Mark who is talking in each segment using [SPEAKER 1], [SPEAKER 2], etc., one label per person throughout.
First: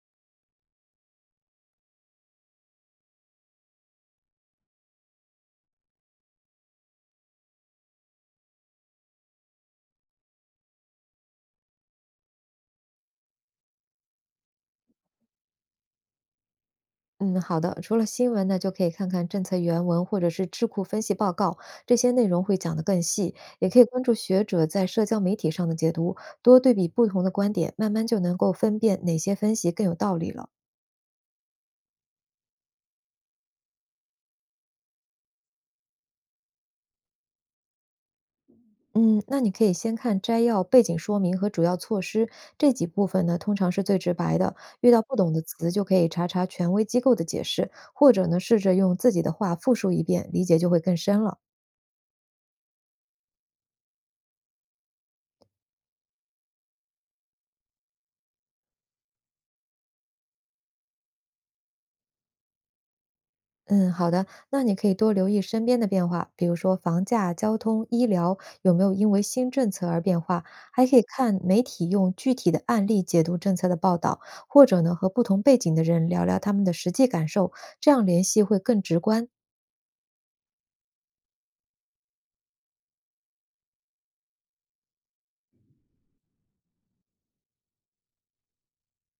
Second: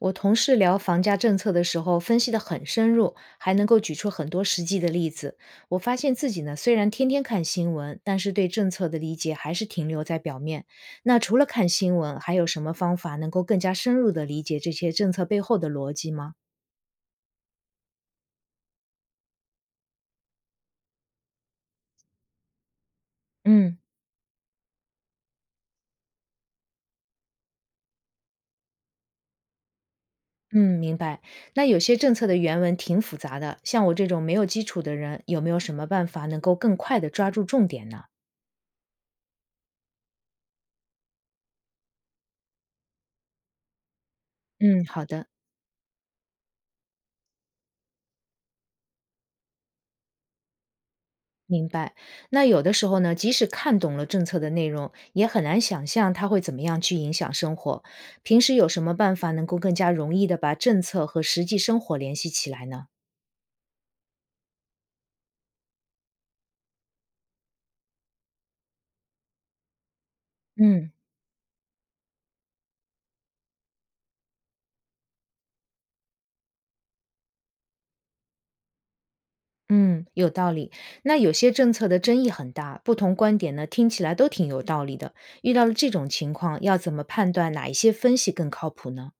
[SPEAKER 1] 我同事聊房价政策的时候，分析得很深入，还能够举出很多实际的例子。我发现自己呢，虽然天天看新闻，但是对政策的理解还是停留在表面。那除了看新闻，还有什么方法能够更加深入地理解这些政策背后的逻辑吗？
[SPEAKER 2] 嗯，好的。除了新闻呢，就可以看看政策原文或者是智库分析报告，这些内容会讲得更细。也
[SPEAKER 1] 嗯，
[SPEAKER 2] 可以关注学者在社交媒体上的解读，多对比不同的观点，慢慢就能够分辨哪些分析更有道理了。
[SPEAKER 1] 嗯，明白。那有些政策的原文挺复杂的，像我这种没有基础的人，有没有什么办法能够更快地抓住重点呢？
[SPEAKER 2] 嗯，那你可以先看摘要、背景说明和主要措施这几部分呢，通常是最直白的。
[SPEAKER 1] 嗯，
[SPEAKER 2] 遇到
[SPEAKER 1] 好
[SPEAKER 2] 不
[SPEAKER 1] 的。
[SPEAKER 2] 懂的词，就可以查查权威机构的解释，或者呢，试着用自己的话复述一遍，理解就会更深了。
[SPEAKER 1] 明白。那有的时候呢，即使看懂了政策的内容，也很难想象它会怎么样去影响生活。平时有什么办法能够更加容易的把政策和实际生活联系起来呢？
[SPEAKER 2] 嗯，好的，那你可以多留意身边的变化，比如说房价、交通、医疗有没有因为新政策而变化，还
[SPEAKER 1] 嗯，
[SPEAKER 2] 可以看媒体用具体的案例解读政策的报道，或者呢和不同背景的人聊聊他们的实际感受，这样联系会更直观。
[SPEAKER 1] 嗯，有道理。那有些政策的争议很大，不同观点呢听起来都挺有道理的。遇到了这种情况，要怎么判断哪一些分析更靠谱呢？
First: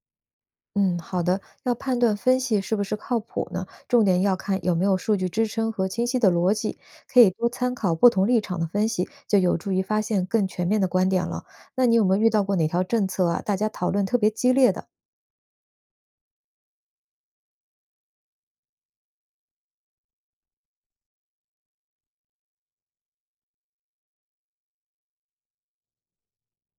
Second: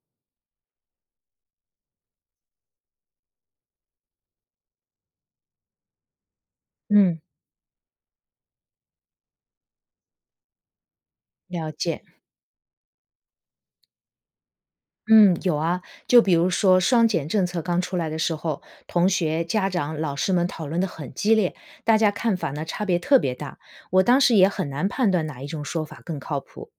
[SPEAKER 2] 嗯，好的。要判断分析是不是靠谱呢，重点要看有没有数据支撑和清晰的逻辑，可
[SPEAKER 1] 嗯，
[SPEAKER 2] 以多参考不同立场的分析，就有助于发现更全面的观点了。
[SPEAKER 1] 了
[SPEAKER 2] 那你
[SPEAKER 1] 解。
[SPEAKER 2] 有没有遇到过哪条政策啊，大家讨论特别激烈的？
[SPEAKER 1] 嗯，有啊，就比如说双减政策刚出来的时候，同学、家长、老师们讨论的很激烈，大家看法呢差别特别大。我当时也很难判断哪一种说法更靠谱。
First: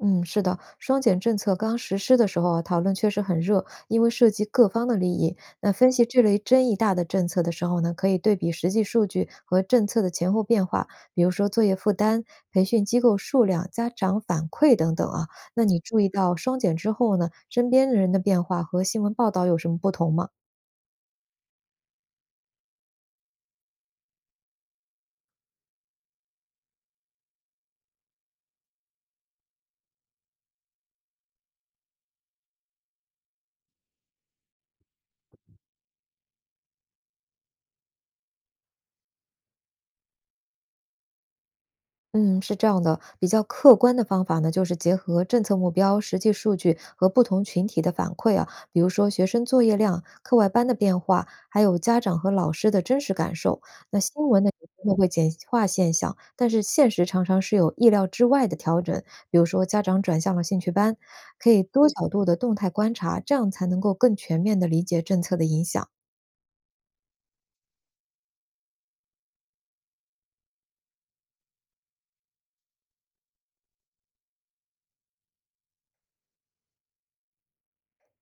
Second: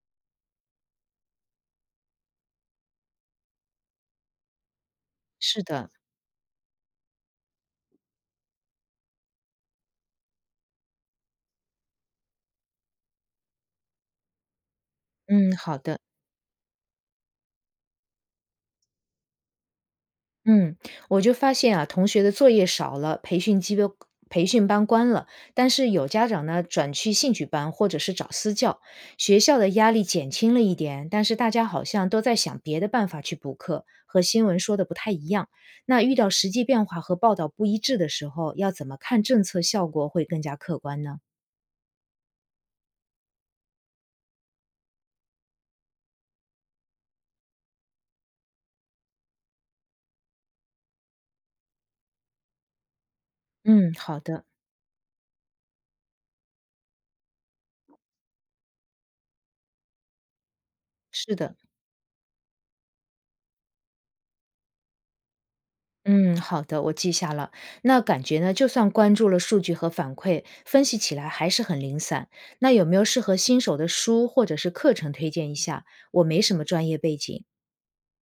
[SPEAKER 2] 嗯，是的，双减政策刚实施的时候啊，讨论确实很热，因为涉及各方的利益。
[SPEAKER 1] 是
[SPEAKER 2] 那
[SPEAKER 1] 的，
[SPEAKER 2] 分析这类争议大的政策的时候呢，可以对比实际数据和政策的前后变化，比如说作业负担、培训机构数量、家长反馈等等啊。
[SPEAKER 1] 嗯，
[SPEAKER 2] 那你
[SPEAKER 1] 好的。
[SPEAKER 2] 注意到双减之后呢，身边人的变化和新闻报道有什么不同吗？
[SPEAKER 1] 嗯，我就发现啊，同学的作业少了，培训班关了，但是有家长呢转去兴趣班或者是找私教，学校的压力减轻了一点，但是大家好像都在想别的办法去补课，和新闻说的不太一样。那遇到实际变化和报道不一致的时候，要怎么看政策效果会更加客观呢？
[SPEAKER 2] 嗯，是这样的，比较客观的方法呢，就是结合政策目标、实际数据和不同群体的反馈啊，比如说学生作业量、课外班的变化，还有家长和老师的真实感受。
[SPEAKER 1] 嗯，
[SPEAKER 2] 那
[SPEAKER 1] 好
[SPEAKER 2] 新闻
[SPEAKER 1] 的，
[SPEAKER 2] 呢，有时候会简化现象，但是现实常常是有意料之外的调整，比如说家长转向了兴趣班，
[SPEAKER 1] 是
[SPEAKER 2] 可
[SPEAKER 1] 的。
[SPEAKER 2] 以多角度的动态观察，这样才能够更全面的理解政策的影响。
[SPEAKER 1] 嗯，好的，我记下了。那感觉呢，就算关注了数据和反馈，分析起来还是很零散。那有没有适合新手的书或者是课程推荐一下？我没什么专业背景。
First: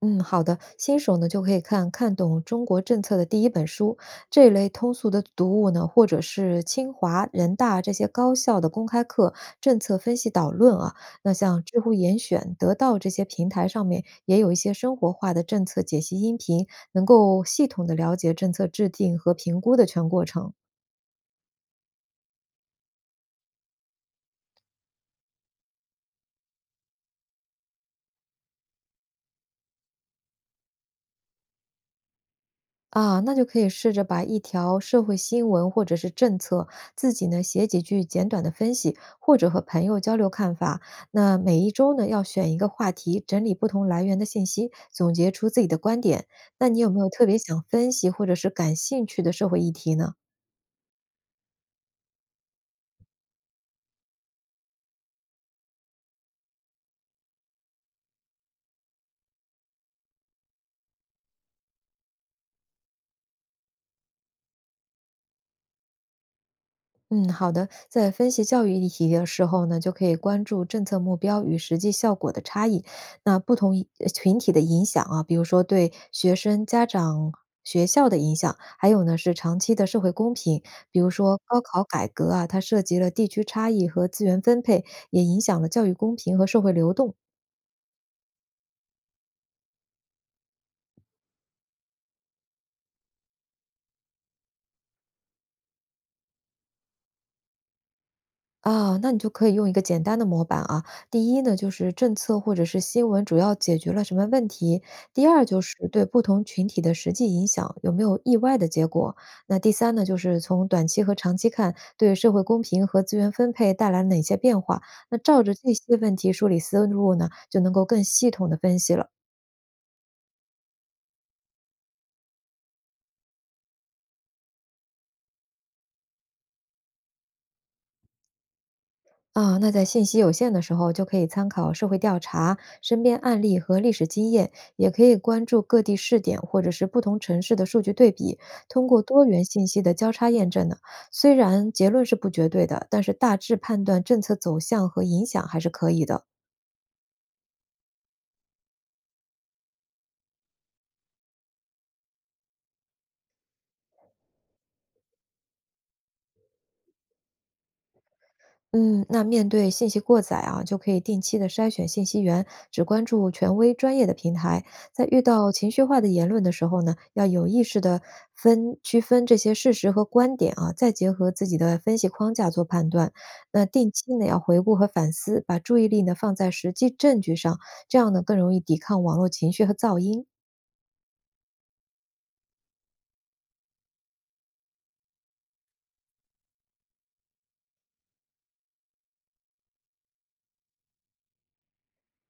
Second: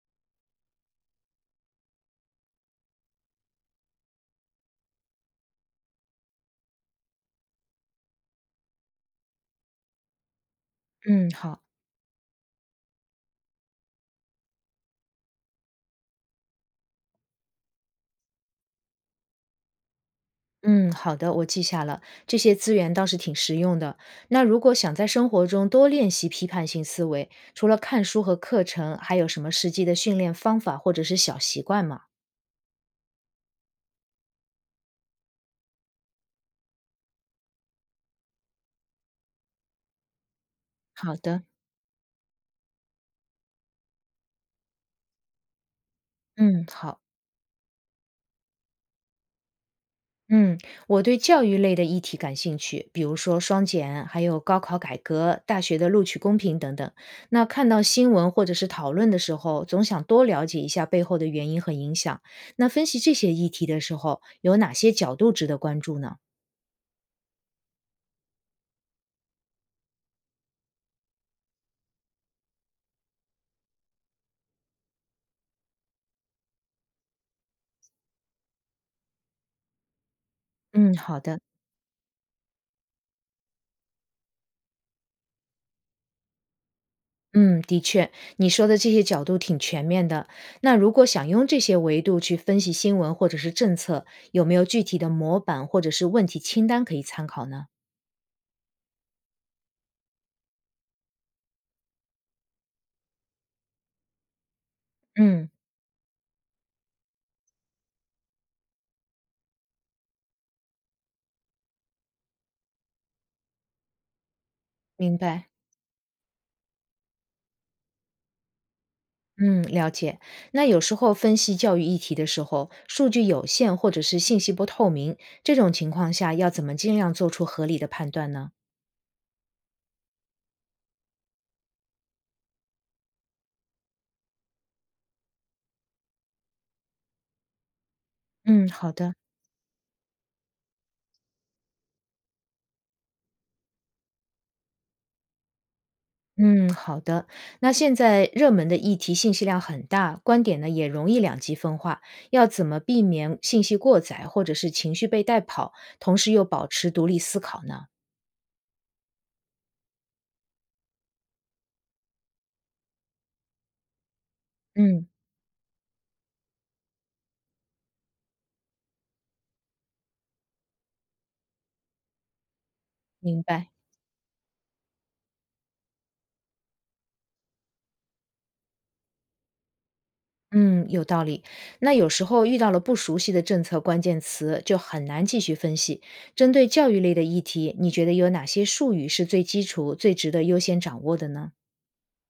[SPEAKER 2] 嗯，好的，新手呢就可以看看懂中国政策的第一本书这一类通俗的读物呢，或者是清华、人大这些高校的公开课《政策分析导论》啊。
[SPEAKER 1] 嗯，
[SPEAKER 2] 那像
[SPEAKER 1] 好。
[SPEAKER 2] 知乎严选、得到这些平台上面也有一些生活化的政策解析音频，能够系统的了解政策制定和评估的全过程。
[SPEAKER 1] 嗯，好的，我记下了。这些资源倒是挺实用的。那如果想在生活中多练习批判性思维，除了看书和课程，还有什么实际的训练方法或者是小习惯吗？
[SPEAKER 2] 啊，那就可以试着把一条社会新闻或者是政策，自己呢写几句简短的分析，或者和朋友交流看法。
[SPEAKER 1] 好
[SPEAKER 2] 那
[SPEAKER 1] 的，
[SPEAKER 2] 每一周呢，要选一个话题，整理不同来源的信息，总结出自己的观点。
[SPEAKER 1] 嗯，
[SPEAKER 2] 那你有没
[SPEAKER 1] 好。
[SPEAKER 2] 有特别想分析或者是感兴趣的社会议题呢？
[SPEAKER 1] 嗯，我对教育类的议题感兴趣，比如说双减，还有高考改革、大学的录取公平等等。那看到新闻或者是讨论的时候，总想多了解一下背后的原因和影响。那分析这些议题的时候，有哪些角度值得关注呢？
[SPEAKER 2] 嗯，好的。在分析教育议题的时候呢，就可以关注政策目标与实际效果的差异，那不同群体的影响啊，比如说对学生、家长、学校的影响，还有呢是长期的社会公平，
[SPEAKER 1] 嗯，
[SPEAKER 2] 比如
[SPEAKER 1] 好
[SPEAKER 2] 说
[SPEAKER 1] 的。
[SPEAKER 2] 高考改革啊，它涉及了地区差异和资源分配，也影响了教育公平和社会流动。
[SPEAKER 1] 嗯，的确，你说的这些角度挺全面的。那如果想用这些维度去分析新闻或者是政策，有没有具体的模板或者是问题清单可以参考呢？
[SPEAKER 2] 啊，那你就可以用一个简单的模板啊。第一呢，就是政策或者是新闻主要解决了什么问题；第二
[SPEAKER 1] 嗯，
[SPEAKER 2] 就是对不同群体的实际影响有没有意外的结果；那第三呢，就是从短期和长期看，对社会公平和资源分配带来哪些变化。那
[SPEAKER 1] 明
[SPEAKER 2] 照
[SPEAKER 1] 白。
[SPEAKER 2] 着这些问题梳理思路呢，就能够更系统的分析了。
[SPEAKER 1] 嗯，了解。那有时候分析教育议题的时候，数据有限或者是信息不透明，这种情况下要怎么尽量做出合理的判断呢？
[SPEAKER 2] 啊，那在信息有限的时候，就可以参考社会调查、身边案例和历史经验，也可以关注各地试点或者是不同城市的数据对比，
[SPEAKER 1] 嗯，
[SPEAKER 2] 通
[SPEAKER 1] 好
[SPEAKER 2] 过
[SPEAKER 1] 的。
[SPEAKER 2] 多元信息的交叉验证呢。虽然结论是不绝对的，但是大致判断政策走向和影响还是可以的。
[SPEAKER 1] 嗯，好的。那现在热门的议题信息量很大，观点呢也容易两极分化，要怎么避免信息过载或者是情绪被带跑，同时又保持独立思考呢？
[SPEAKER 2] 嗯，那面对信息过载啊，就可以定期的筛选信息源，只关注权威专业的平台。在
[SPEAKER 1] 嗯，
[SPEAKER 2] 遇到情绪化的言论的时候呢，要有意识的分区分这些事实和观点啊，再结合自己的分析框架做判断。
[SPEAKER 1] 明
[SPEAKER 2] 那
[SPEAKER 1] 白。
[SPEAKER 2] 定期呢要回顾和反思，把注意力呢放在实际证据上，这样呢更容易抵抗网络情绪和噪音。
[SPEAKER 1] 嗯，有道理。那有时候遇到了不熟悉的政策关键词，就很难继续分析。针对教育类的议题，你觉得有哪些术语是最基础、最值得优先掌握的呢？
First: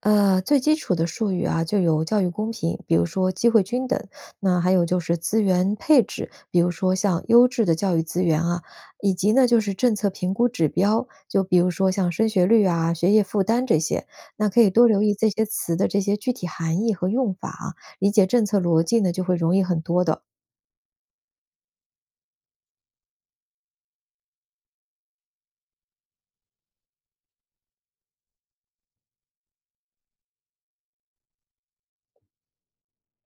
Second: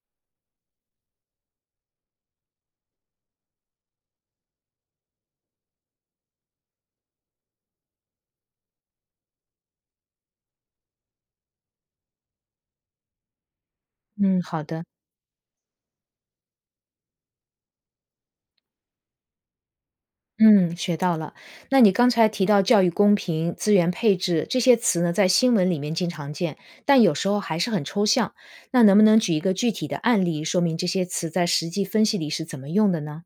[SPEAKER 2] 最基础的术语啊，就有教育公平，比如说机会均等，那还有就是资源配置，比如说像优质的教育资源啊，以及呢就是政策评估指标，就比如说像升学率啊、学业负担这些，
[SPEAKER 1] 嗯，
[SPEAKER 2] 那可
[SPEAKER 1] 好
[SPEAKER 2] 以
[SPEAKER 1] 的。
[SPEAKER 2] 多留意这些词的这些具体含义和用法啊，理解政策逻辑呢就会容易很多的。
[SPEAKER 1] 嗯，学到了。那你刚才提到教育公平、资源配置这些词呢，在新闻里面经常见，但有时候还是很抽象。那能不能举一个具体的案例，说明这些词在实际分析里是怎么用的呢？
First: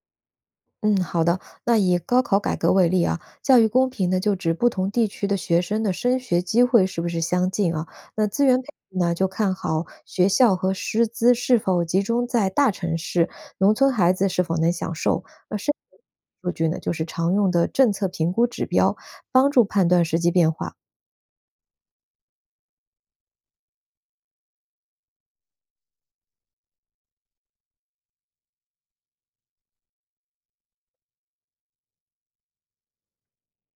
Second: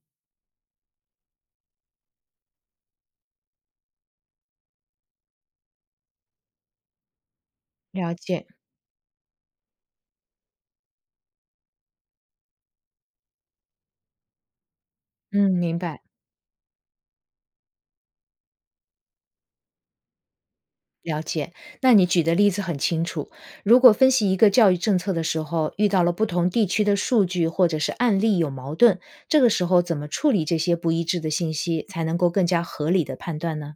[SPEAKER 2] 嗯，好的。那以高考改革为例啊，教育公平呢，就指不同地区的学生的升学机会是不是相近啊？
[SPEAKER 1] 了
[SPEAKER 2] 那资
[SPEAKER 1] 解。
[SPEAKER 2] 源配置呢，就看好学校和师资是否集中在大城市，农村孩子是否能享受。
[SPEAKER 1] 嗯，
[SPEAKER 2] 而升
[SPEAKER 1] 明
[SPEAKER 2] 学
[SPEAKER 1] 白。
[SPEAKER 2] 数据呢，就是常用的政策评估指标，帮助判断实际变化。
[SPEAKER 1] 了解，那你举的例子很清楚。如果分析一个教育政策的时候，遇到了不同地区的数据或者是案例有矛盾，这个时候怎么处理这些不一致的信息，才能够更加合理的判断呢？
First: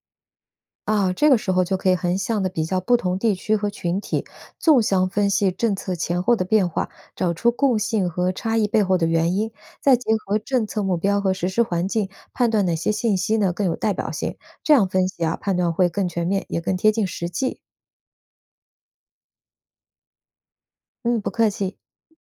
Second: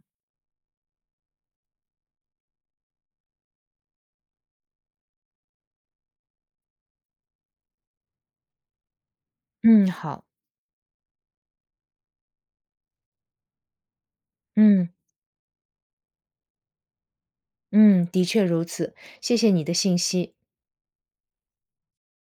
[SPEAKER 2] 啊，这个时候就可以横向的比较不同地区和群体，纵向分析政策前后的变化，找出共性和差异背后的原因，
[SPEAKER 1] 嗯，
[SPEAKER 2] 再结
[SPEAKER 1] 好，
[SPEAKER 2] 合政策目标和实施环境，判断哪些信息呢更有代表性。这样
[SPEAKER 1] 嗯
[SPEAKER 2] 分析啊，判断会更全面，也更贴近实际。
[SPEAKER 1] 嗯，的确如此，谢谢你的信息。
[SPEAKER 2] 嗯，不客气。